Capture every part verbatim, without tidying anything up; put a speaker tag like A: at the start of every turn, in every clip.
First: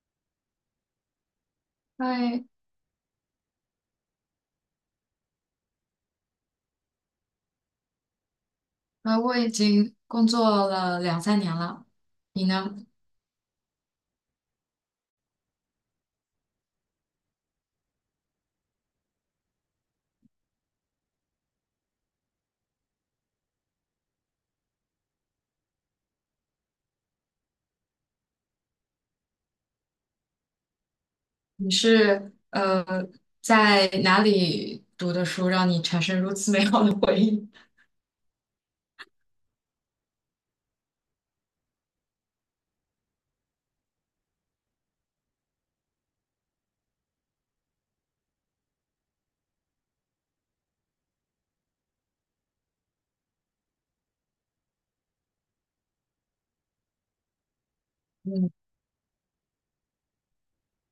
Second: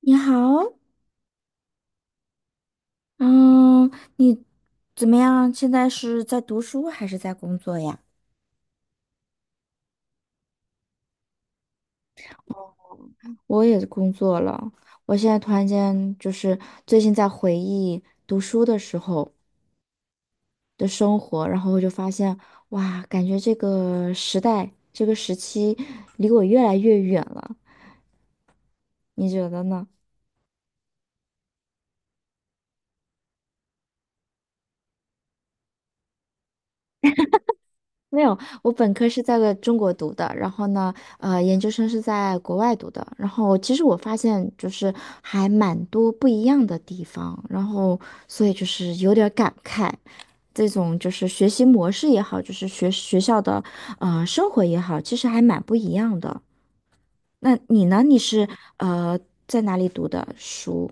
A: 你好，
B: 嗨，
A: 嗯，你怎么样？现在是在读书还是在工作呀？
B: 呃，我已经工作了两三年了，你呢？
A: 我也工作了，我现在突然间就是最近在回忆读书的时候的生活，然后我就发现，哇，感觉这个时代，这个时期离我越来越远了。你觉得呢？
B: 你是呃在哪里读的书，让你产生如此美好的回忆？
A: 没有，我本科是在个中国读的，然后呢，呃，研究生是在国外读的。然后其实我发现就是还蛮多不一样的地方，然后所以就是有点儿感慨，这种就是学习模式也好，就是学学校的呃生活也好，其实还蛮不一样的。那你呢？你是
B: 嗯。
A: 呃在哪里读的书？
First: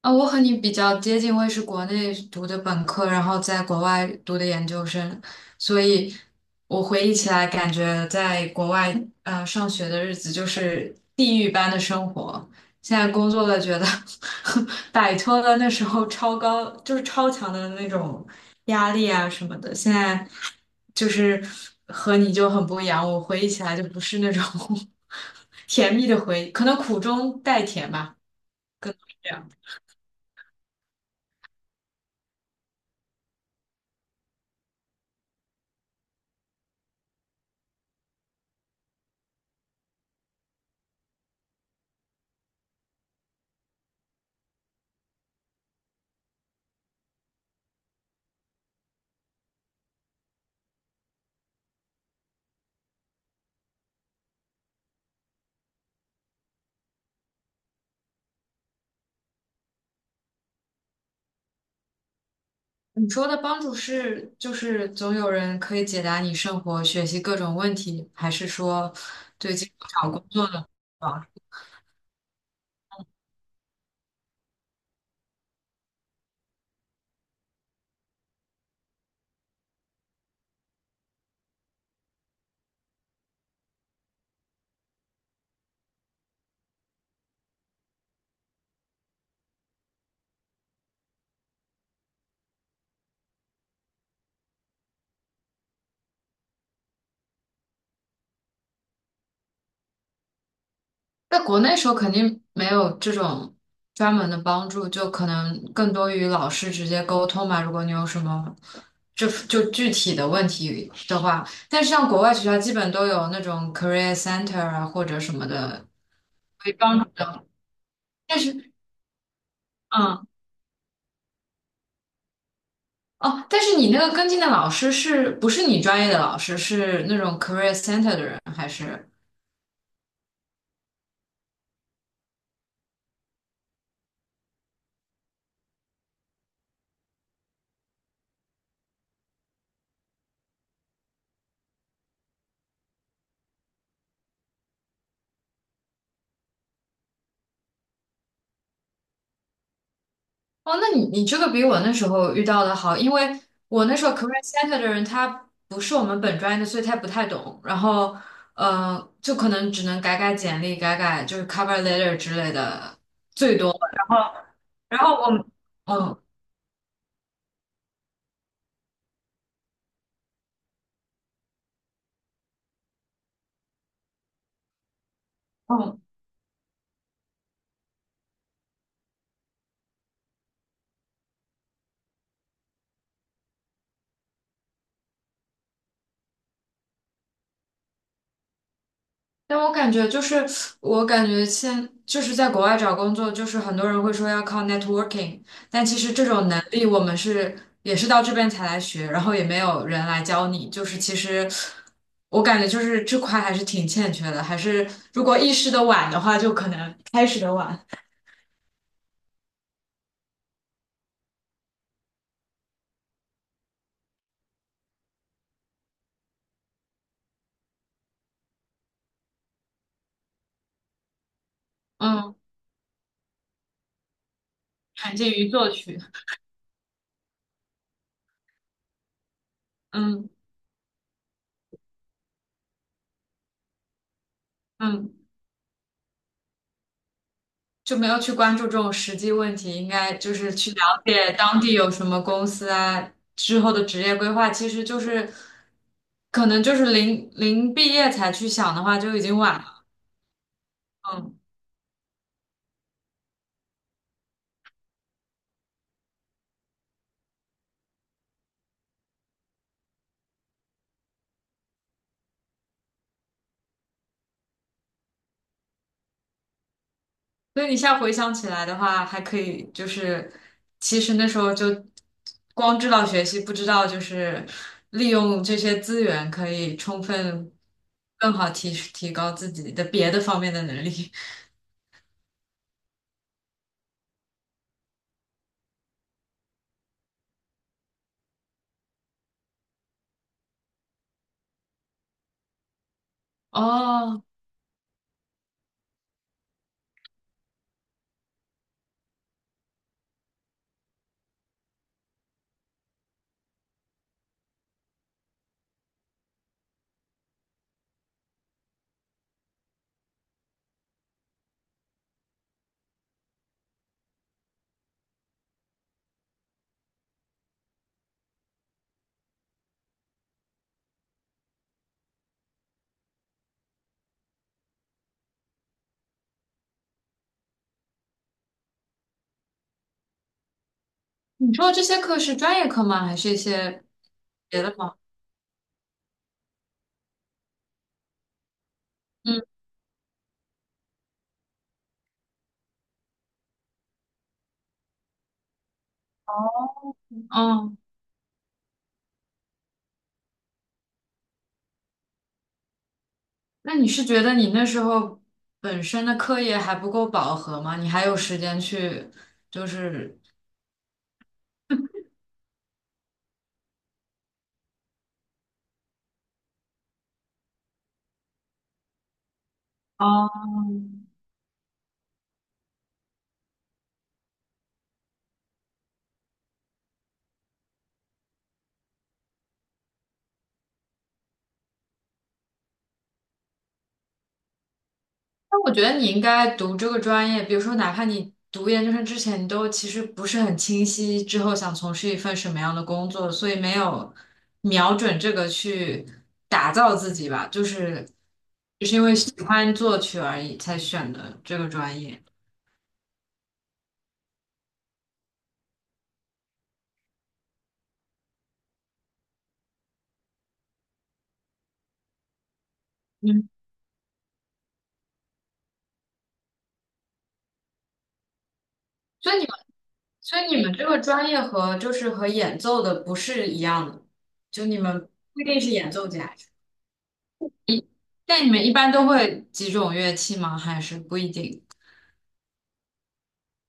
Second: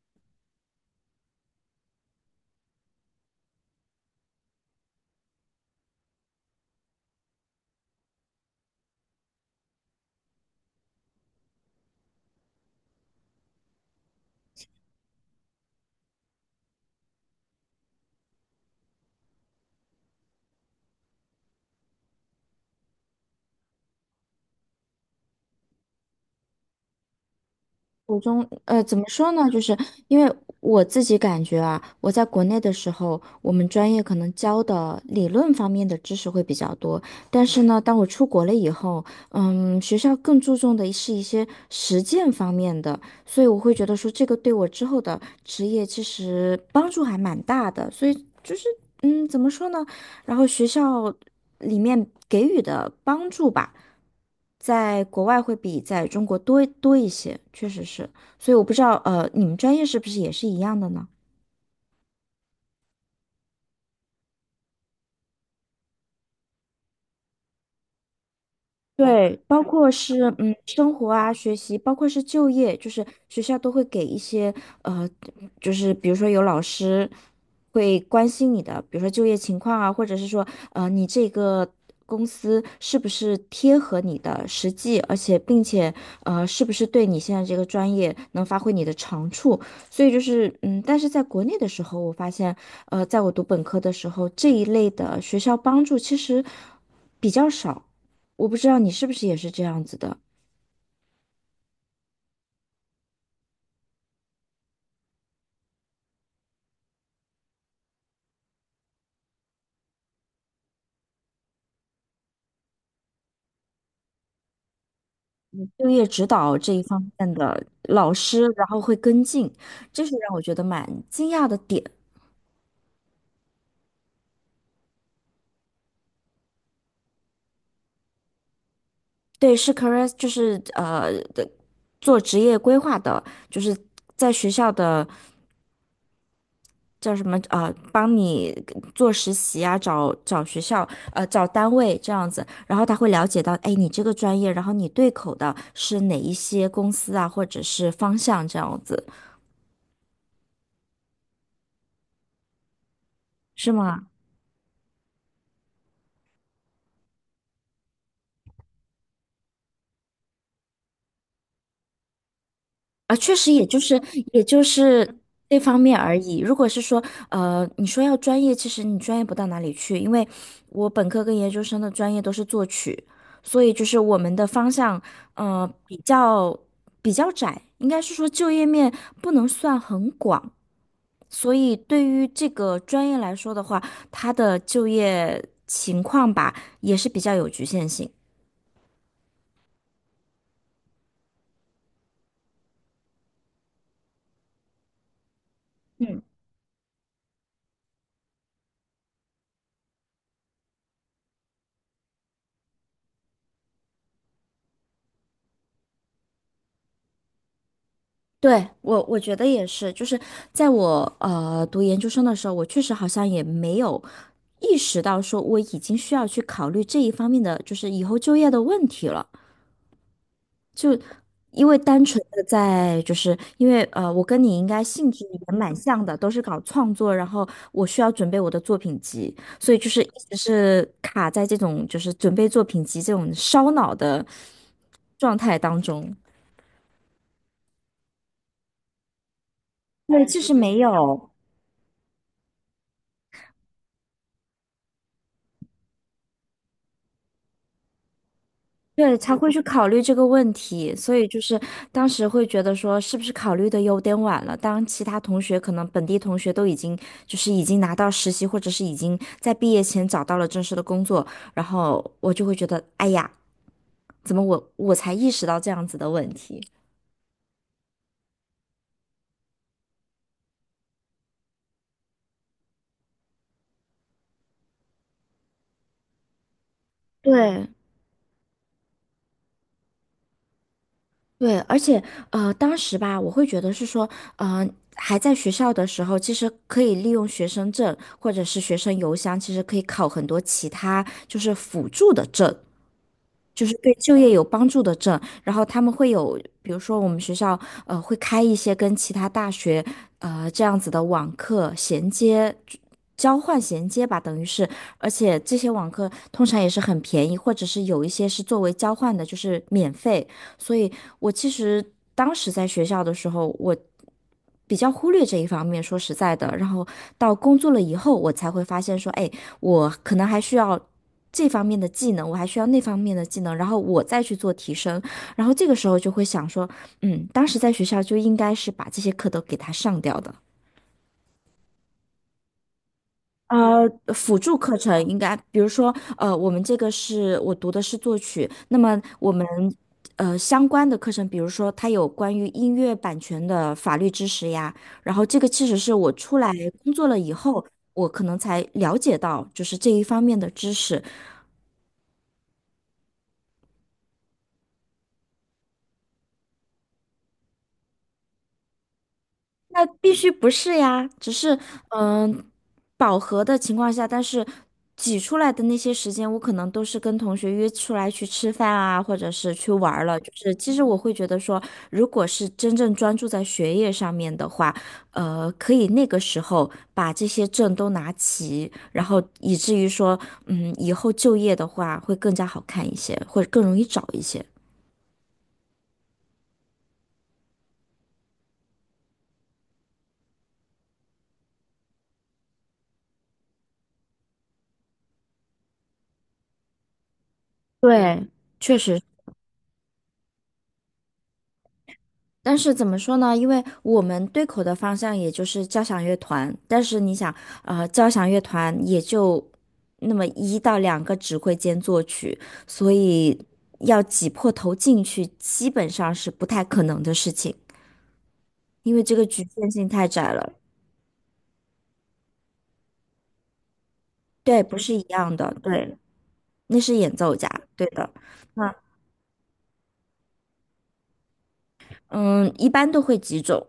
B: 啊，我和你比较接近，我也是国内读的本科，然后在国外读的研究生，所以我回忆起来，感觉在国外呃上学的日子就是地狱般的生活。现在工作了，觉得 摆脱了那时候超高，就是超强的那种压力啊什么的。现在就是和你就很不一样，我回忆起来就不是那种 甜蜜的回忆，可能苦中带甜吧。
A: 我中，呃，怎么
B: 这
A: 说
B: 样
A: 呢？就是因为我自己感觉啊，我在国内的时候，我们专业可能教的理论方面的知识会比较多，但是呢，当我出国了以后，嗯，学校更注重的是一些实践方面的，所以我会觉得说这个对我之后的职业其实帮助还蛮大的，所以就是，嗯，怎么说呢？然后学校里面给予的帮助吧，在国外会比在中国多多一些，确实是。所以我不知道，呃，你们专业是不是也是一样的呢？
B: 你说的帮助是，就是总有人可以解答你生活、学习各种问题，还是说
A: 对，
B: 对
A: 包
B: 这个
A: 括
B: 找工
A: 是
B: 作
A: 嗯
B: 的
A: 生活
B: 帮助？
A: 啊、学习，包括是就业，就是学校都会给一些呃，就是比如说有老师会关心你的，比如说就业情况啊，或者是说呃你这个公司是不是贴合你的实际，而且并且呃是不是对你现在这个专业能发挥你的长处，所以就是嗯，但是在国内的时候，我发现呃在我读本科的时候，这一类的学校帮助其实比较少。我不知道你是不是也是这样子的，
B: 在国内时候肯定没有这种专门的帮助，就可能更多与老师直接沟通嘛。如果你有什么就就具体的问题的话，但是像国外学校基本都有那种 career center 啊或者什么的
A: 就业指导
B: 可
A: 这
B: 以
A: 一
B: 帮
A: 方
B: 助
A: 面
B: 的，
A: 的老
B: 但
A: 师，然
B: 是。
A: 后会跟进，这是
B: 嗯。
A: 让我觉得蛮惊讶的点。
B: 哦，但是你那个跟进的老师是不是你专业的老师？是那种 career center 的人还是？
A: 对，是 career，就是呃的做职业规划的，就是在学校的叫什么呃，帮你做实习啊，找找学校呃找单位这样子，然后他会了解到，哎，你这个专业，然后你对口的是哪一些公司啊，或者是方向这样子，
B: 哦，那你你这个比我那时候遇到的好，因为
A: 是
B: 我那时
A: 吗？
B: 候 career center 的人他不是我们本专业的，所以他不太懂。然后，呃，就可能只能改改简历，改改就是 cover letter 之类的，
A: 啊，确实，
B: 最
A: 也
B: 多。
A: 就是
B: 然后，
A: 也就
B: 然
A: 是
B: 后我们，
A: 那方面
B: 嗯
A: 而
B: 嗯。
A: 已。如果是说，呃，你说要专业，其实你专业不到哪里去，因为我本科跟研究生的专业都是作曲，所以就是我们的方向，呃，比
B: 哦
A: 较比较窄，应该是说就业面不能算很广，所以对于这个专业来说的话，它的就业情况吧，也是比较有局限性。
B: 但我感觉就是，我感觉现就是在国外找工作，就是很多人会说要靠 networking,但其实
A: 嗯。
B: 这种能力我们是也是到这边才来学，然后也没有人来教你，就是其实我感觉就是这块还是挺欠缺的，还是如果意识的晚的话，就可能开始的晚，
A: 对，我我觉得也是，就是在我呃读研究生的时候，我确实好像也没有意识到说我已经需要去考虑这一方面的，就是以后就业的问题了。就因为单纯
B: 嗯，
A: 的在，就是因为呃，我跟你应该兴
B: 产
A: 趣
B: 生
A: 也
B: 于作
A: 蛮
B: 曲，
A: 像的，都是搞创作，然后我需要准备我的作品集，所以就是一
B: 嗯
A: 直是卡在这种就是准备作品集这种烧脑的
B: 嗯。
A: 状态当中。
B: 就没有去关注这种实际问题，应该
A: 对，
B: 就
A: 就
B: 是
A: 是
B: 去
A: 没
B: 了
A: 有。
B: 解当地有什么公司啊，之后的职业规划，其实就是可能就是临临毕业才去想的话，就
A: 对，
B: 已
A: 才
B: 经
A: 会
B: 晚
A: 去
B: 了。
A: 考虑这个问题，所以就
B: 嗯，
A: 是当时会觉得说，是不是考虑的有点晚了？当其他同学可能本地同学都已经就是已经拿到实习，或者是已经在毕业前找到了正式的工作，然后我就会觉得，哎呀，怎么我我才意识到这样子的问题？
B: 所以你现在回想起来的话，还可以就是，其实那时候就光知道学习，不知道就是利用这些资源可以充分
A: 对，
B: 更好提提高自己的别的方面的能力。
A: 对，而且呃，当时吧，我会觉得是说，嗯，还在学校的时候，其实可以利用学生证或者是学生邮箱，其实可以考很多其他就是辅助的证。就是对就
B: 哦，
A: 业有帮助的证，然后他们会有，比如说我们学校呃会开一些跟其他大学呃这样子的网课衔接。交换衔接吧，等于是，而且这些网课通常也是很便宜，或者是有一些是作为交换的，就是免费。所以我其实当时在学校的时候，我比较忽略这一方面，说实在的。然后到工作了以后，我才会发现说，哎，我可能还需要这方面的技能，我还需要那方面的技能，然后我再去做提升。然后这个时候就会想说，嗯，当时在学校就应该是把这些课都给它上掉的。
B: 你说的这些课是专业课吗？还是一些？
A: 呃，辅助
B: 别的
A: 课
B: 吗？
A: 程应该，比如说，呃，我们这个是我读的是作曲，那么我
B: 嗯，
A: 们呃相关的课程，比如说它有关于音乐版权的法律知识呀，然后这个其实是我出来工作了以后，
B: 哦，
A: 我可能才了解到就是这一方面的知识，
B: 那你是觉得你那时候本身的课业还不够饱和吗？你还有时间去，就
A: 那必
B: 是
A: 须不是呀，只是嗯、呃饱和的情况下，但是挤出来的那些时间，我可能都是跟同学约出来去吃饭啊，或者是去玩儿了。
B: 哦，
A: 就是其实我会觉得说，如果是真正专注在学业上面的话，呃，可以那个时候把这些证都拿齐，然后以至于说，嗯，以后就业的话会更加好看一些，或者更容易找一些。
B: 那我觉得你应该读这个专业，比如说哪怕你读研究生之前，你都其实不是很清晰之后想从事一份什么样的工作，所以没有瞄准这个去打造自己吧，就是
A: 对，确
B: 就是
A: 实。
B: 因为喜欢作曲而已才选的这个专业。
A: 但是怎么说呢？因为我们对口的方向也就是交响乐团，但是你想，呃，交响乐团也就那么一到两个指挥兼作曲，所以
B: 嗯。
A: 要挤破头进去，基本上是不太可能的事情，因为这个
B: 所以
A: 局
B: 你。
A: 限性太窄
B: 所以
A: 了。
B: 你们这个专业和就是和演奏的不是一样的，
A: 对，
B: 就你
A: 不是一
B: 们
A: 样
B: 不一
A: 的，
B: 定是演
A: 对，
B: 奏家，
A: 那是演奏家，对的。
B: 但你们一
A: 那
B: 般都会几种乐器吗？还是不一定？
A: 嗯，一般都会几种。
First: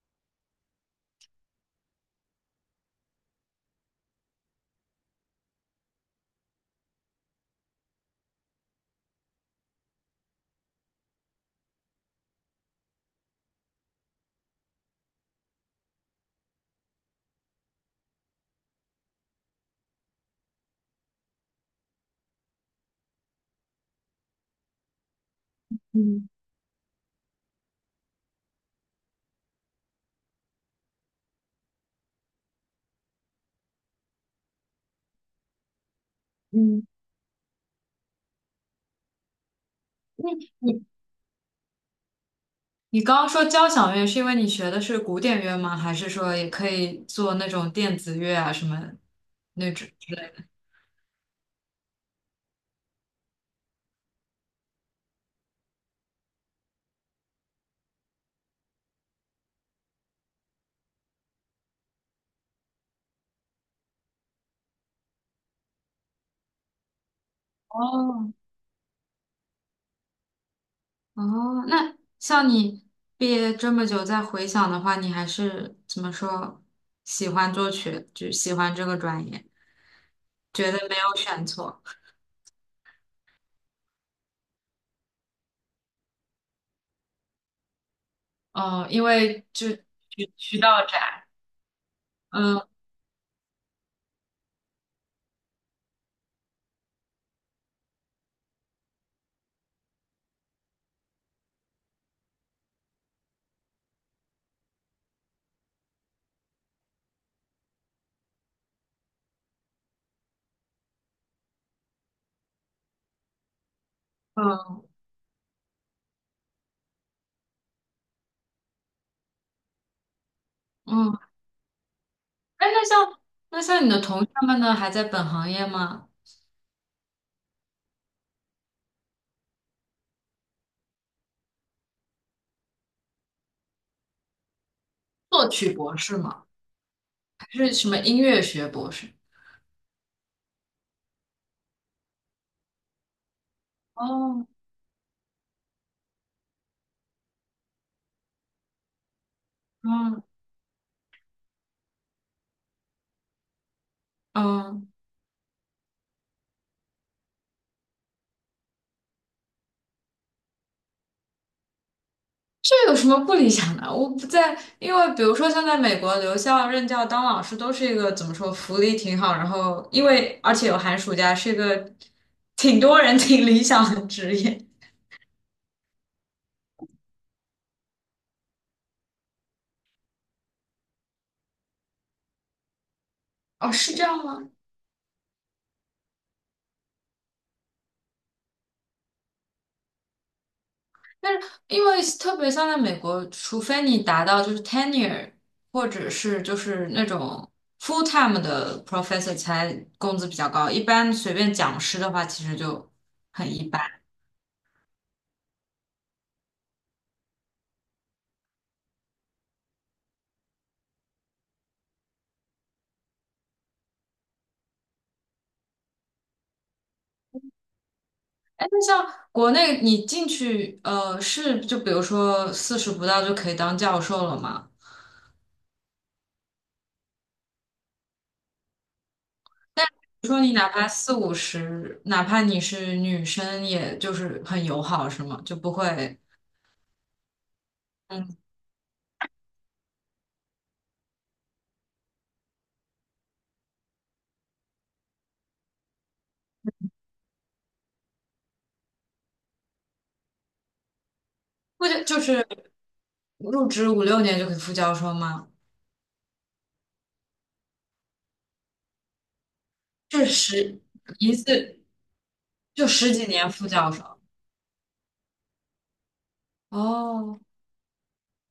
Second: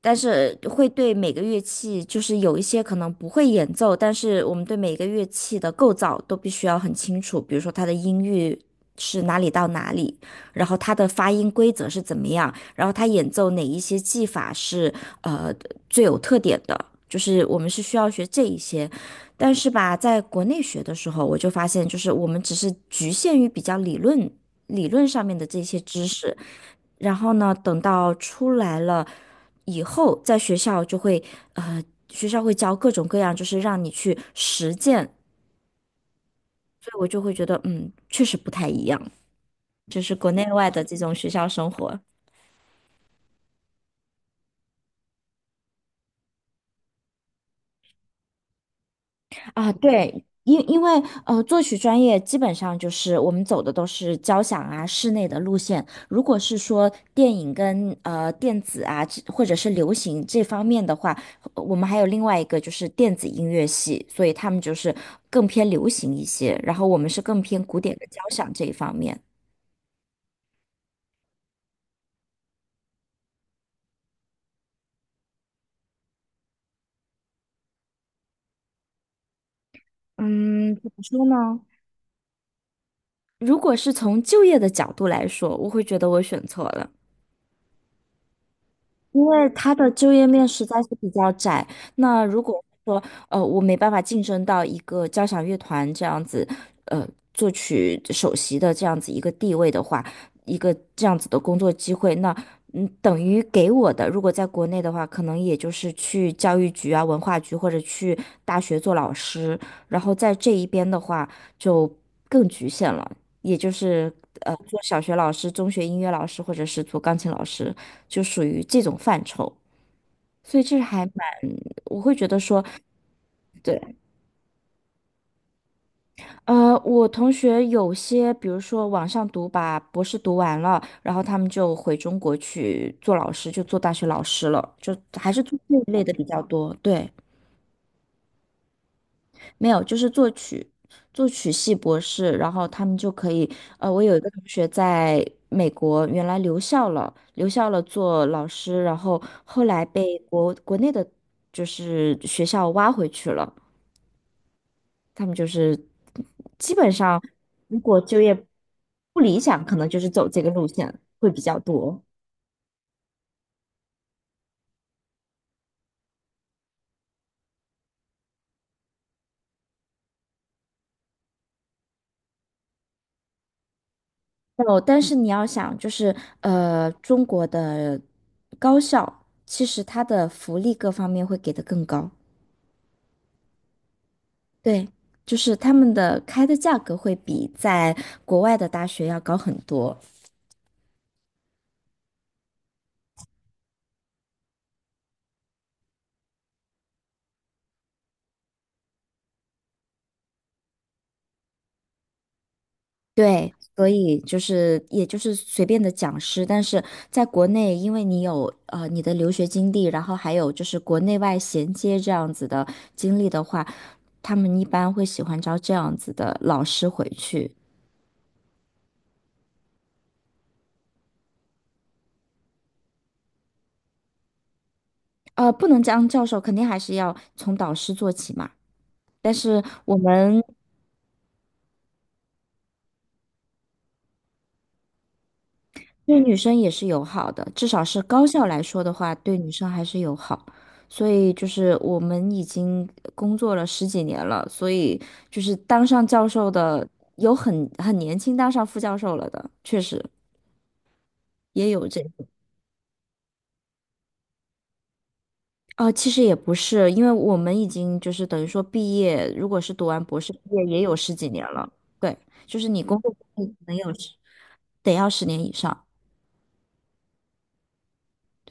A: 但是会对每个乐器，就是有一些可能不会演奏，但是我们对每个乐器的构造都必须要很清楚，比如说它的音域是哪里到哪里，然后它的发音规则是怎么样，然后它演奏哪一些技法是呃最有特点的，就是我们是需要学这一些。但是吧，在国内学的时候，我就发现，就是我们只是局限于比较理论。理论上面的这些知
B: 嗯
A: 识，然后呢，等到出来了以后，在学校就会呃，学校会教各种各样，就是让你去实践，
B: 嗯，
A: 所以我就会觉得，嗯，确实不太一样，就是
B: 那
A: 国内外的
B: 你
A: 这种学校生活。
B: 你刚刚说交响乐，是因为你学的是古典乐吗？还是说也可以做那种电子乐啊什么
A: 啊，
B: 那种？
A: 对，因因为呃，作曲专业基本上就是我们走的都是交响啊、室内的路线。如果是说电影跟呃电子啊，这或者是流行这方面的话，呃我们还有另外一个就是电子音乐系，所以他们就是更偏流行一些，然后我们是更偏古典的交
B: 哦
A: 响这一方面。
B: 哦，那像你毕业这么久再回想的话，你还是怎么说喜欢作曲，就喜欢这个专业，觉
A: 嗯，
B: 得
A: 怎
B: 没
A: 么
B: 有
A: 说
B: 选
A: 呢？
B: 错。
A: 如果是从就业的角度来说，我会觉得我选错了。
B: 嗯，因
A: 因
B: 为
A: 为
B: 就
A: 他的就业
B: 渠
A: 面
B: 渠
A: 实在
B: 道
A: 是比
B: 窄，
A: 较窄。那如
B: 嗯
A: 果说呃我没办法晋升到一个交响乐团这样子，呃作曲首席的这样子一个地位的话，一个这样子的工作机会，那嗯等于给我的，如果在国内的话，可能也就是去教育局啊、文化局或者去大学做老师，然后在这一边的话就更局限了，也就是呃做
B: 嗯
A: 小学老师、中学音乐老师或者是做钢琴老师。就属于这种范畴，所以这还蛮，
B: 嗯。
A: 我会觉得说，
B: 哎，那像那
A: 对。
B: 像你的同学们呢，还在本行业吗？
A: 呃，我同学有些，比如说网上读把博士读完了，然后他们就回中国去做老师，就做大学老师了，就还是
B: 作
A: 做
B: 曲
A: 这一
B: 博
A: 类的
B: 士
A: 比较
B: 吗？
A: 多。对，
B: 还是什么音乐学博士？
A: 没有，就是作曲，作曲系博士，然后他们就可以，呃，我有一个同
B: 哦，
A: 学在美国原来留校了，留校了做老师，然后后来被
B: 嗯
A: 国国内的就是学校挖回去了。
B: 嗯，
A: 他们就是基本上，如果就业不理想，可能就是走这个路线会比较多。
B: 这有什么不理想的？我不在，因为比如说像在美国留校任教当老师都是一个怎么说，福利挺好，然后因为而且有寒暑假，是一个挺多人挺理想的职业。
A: 哦，但是你要想，就是呃，中国的高校其实它的福利各方面会给的更高。
B: 哦，是这样吗？
A: 对，就是他们的开的价格会比在国外的大学要高很多。
B: 但是因为特别像在美国，除非你达到就是 tenure 或者是就是那种 full time 的 professor 才工资比较高，一般随便讲师的话其实就
A: 对，
B: 很一
A: 所
B: 般。
A: 以就是也就是随便的讲师，但是在国内，因为你有呃你的留学经历，然后还有就是国内外衔接这样子的经历的话，他们一般会喜欢招这样子的老师回去。
B: 哎，那像国内你进去呃是就比如说四十不到就可以当教授了吗？
A: 呃，不能当教授，肯定还是要从导师做起嘛。但是我
B: 比如说
A: 们
B: 你哪怕四五十，哪怕你是女生，也就是很友好是吗？就不会
A: 对女生也是友好的，至少是高
B: 嗯，
A: 校来说的话，对女生还是友好。所以就是我们已经工作了十几年了，所以就是当上教授的有很很年轻当上副教授了的，确实也有
B: 或
A: 这。
B: 者就是入职五六年就可以副教授吗？
A: 啊、呃其实也不是，因为我们已经就是等于说毕业，如果是读完博
B: 是
A: 士毕业也
B: 十
A: 有十几
B: 一
A: 年了。
B: 次
A: 对，就是你
B: 就
A: 工作
B: 十几
A: 经历
B: 年
A: 可
B: 副
A: 能
B: 教
A: 有
B: 授
A: 十，得要十年以上，
B: 哦，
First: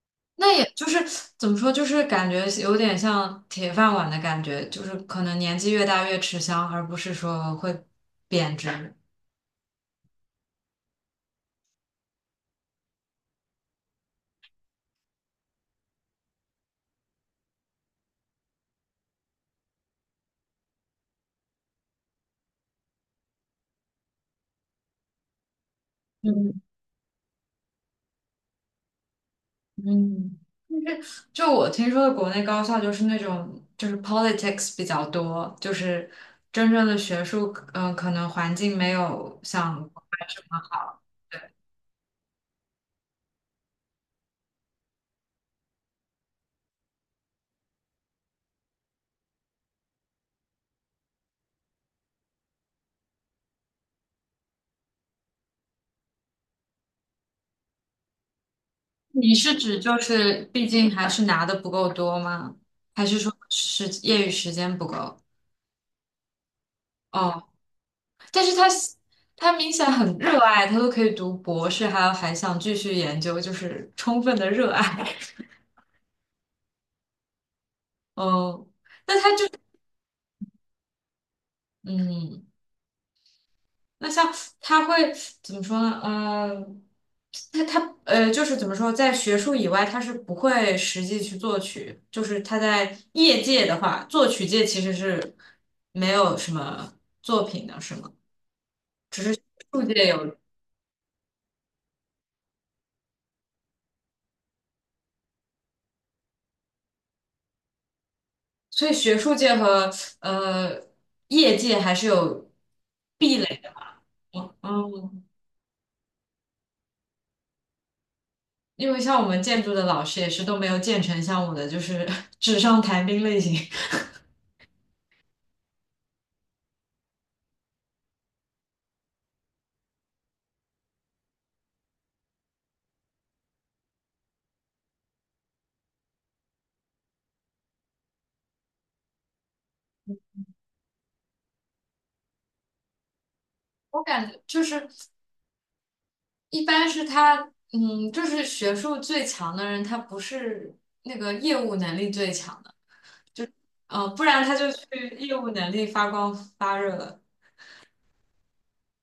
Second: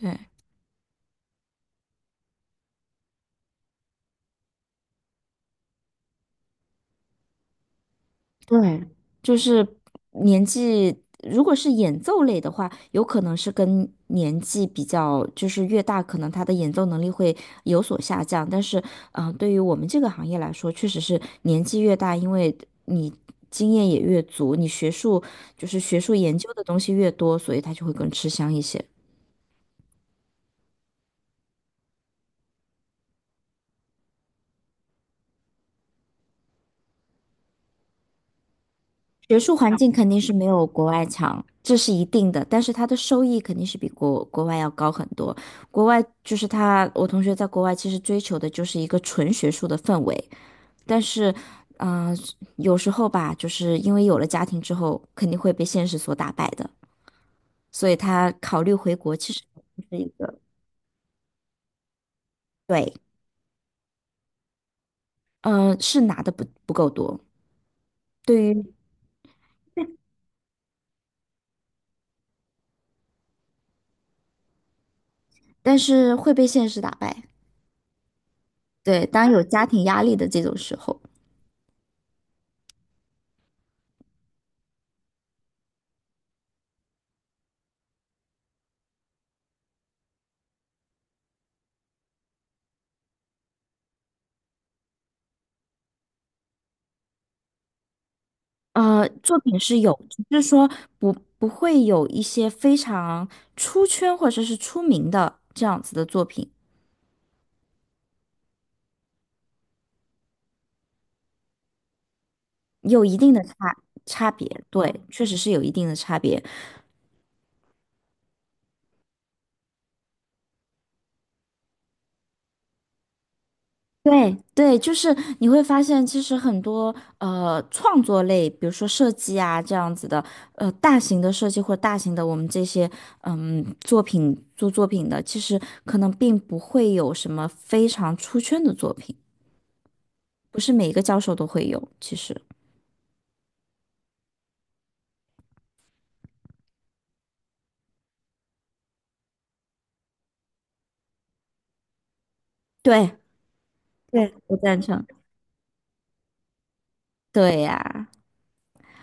A: 对。
B: 那也就是怎么说，就是感觉有点像铁饭碗的感觉，就是可能年纪越大越吃香，而不是说会贬
A: 对，
B: 值。
A: 就是年纪，如果是演奏类的话，有可能是跟年纪比较，就是越大，可能他的演奏能力会有所下降。但是，嗯、呃对于我们这个行业来说，确实是年纪越大，因为你经验也越足，你学术就是学术研究
B: 嗯
A: 的东西越多，所以他就会更吃香一些。
B: 嗯，就我听说的国内高校就是那种就是 politics 比较多，就是真正的学术，嗯、可能环境没
A: 学
B: 有
A: 术环
B: 像
A: 境
B: 国
A: 肯定
B: 外
A: 是
B: 这
A: 没
B: 么
A: 有国
B: 好。
A: 外强，这是一定的，但是它的收益肯定是比国国外要高很多。国外就是他，我同学在国外其实追求的就是一个纯学术的氛围，但是，嗯、有时候吧，就是因为有了家庭之后，肯定会被现实所打败的，所以他考虑回国其
B: 你
A: 实
B: 是
A: 不
B: 指
A: 是
B: 就
A: 一个。
B: 是毕竟还是拿的不够多吗？
A: 对。
B: 还是说时业余时间不够？
A: 嗯，是拿的不不够多，
B: 哦，但
A: 对
B: 是他
A: 于，
B: 他明显很热爱，他都可以读博士，还有还想继续研究，就是充分的热爱。
A: 但是会被现实打败，
B: 哦，
A: 对，
B: 那
A: 当
B: 他
A: 有
B: 就
A: 家庭压力的这种时候。
B: 嗯。那像他会怎么说呢？嗯，他他呃，就是怎么说，在学术以外，他是不会实际去作曲。就是他在业界的话，作曲界其实是没有什么作品的，是吗？
A: 呃，作品是
B: 学术
A: 有，
B: 界有，
A: 就是说不不会有一些非常出圈或者是出名的这样子的作品，
B: 所以学术界和呃业界还是有
A: 有一定
B: 壁
A: 的差
B: 垒的。
A: 差别，对，
B: 嗯，
A: 确实是有一定的差别。
B: 因为像我们建筑的老师也是都没有建成像我的，就是 纸上谈兵类型。
A: 对对，就是你会发现，其实很多呃创作类，比如说设计啊这样子的，呃大型的设计或者大型的我们这些嗯作品做作品的，其实可能并不会有什么非常出圈的作品，不是每一个教授都会有，其实。
B: 我感觉就是。一般是他，嗯，就是学术最强的人，他不是那个业务能力最强的，
A: 对，
B: 呃，不
A: 对，
B: 然他
A: 不
B: 就
A: 赞
B: 去
A: 成。
B: 业务能力发光发热了，
A: 对呀，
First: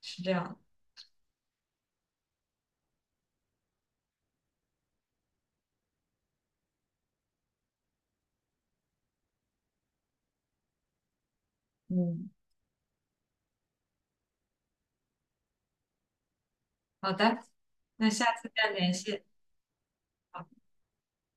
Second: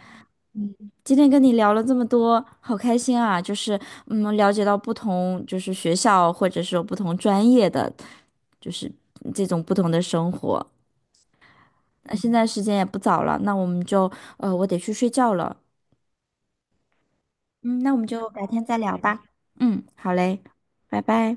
B: 是这样的
A: 今天跟你聊了这么多，好开心啊！就是嗯，了解到不同就是学校或者是有不同专业的，就是这种不同的生活。那
B: 嗯，
A: 现在时间也不早了，那我们就，呃，我得去睡觉了。
B: 好的，
A: 嗯，那我们
B: 那下
A: 就改
B: 次
A: 天
B: 再
A: 再
B: 联
A: 聊
B: 系。
A: 吧。嗯，好嘞，拜拜。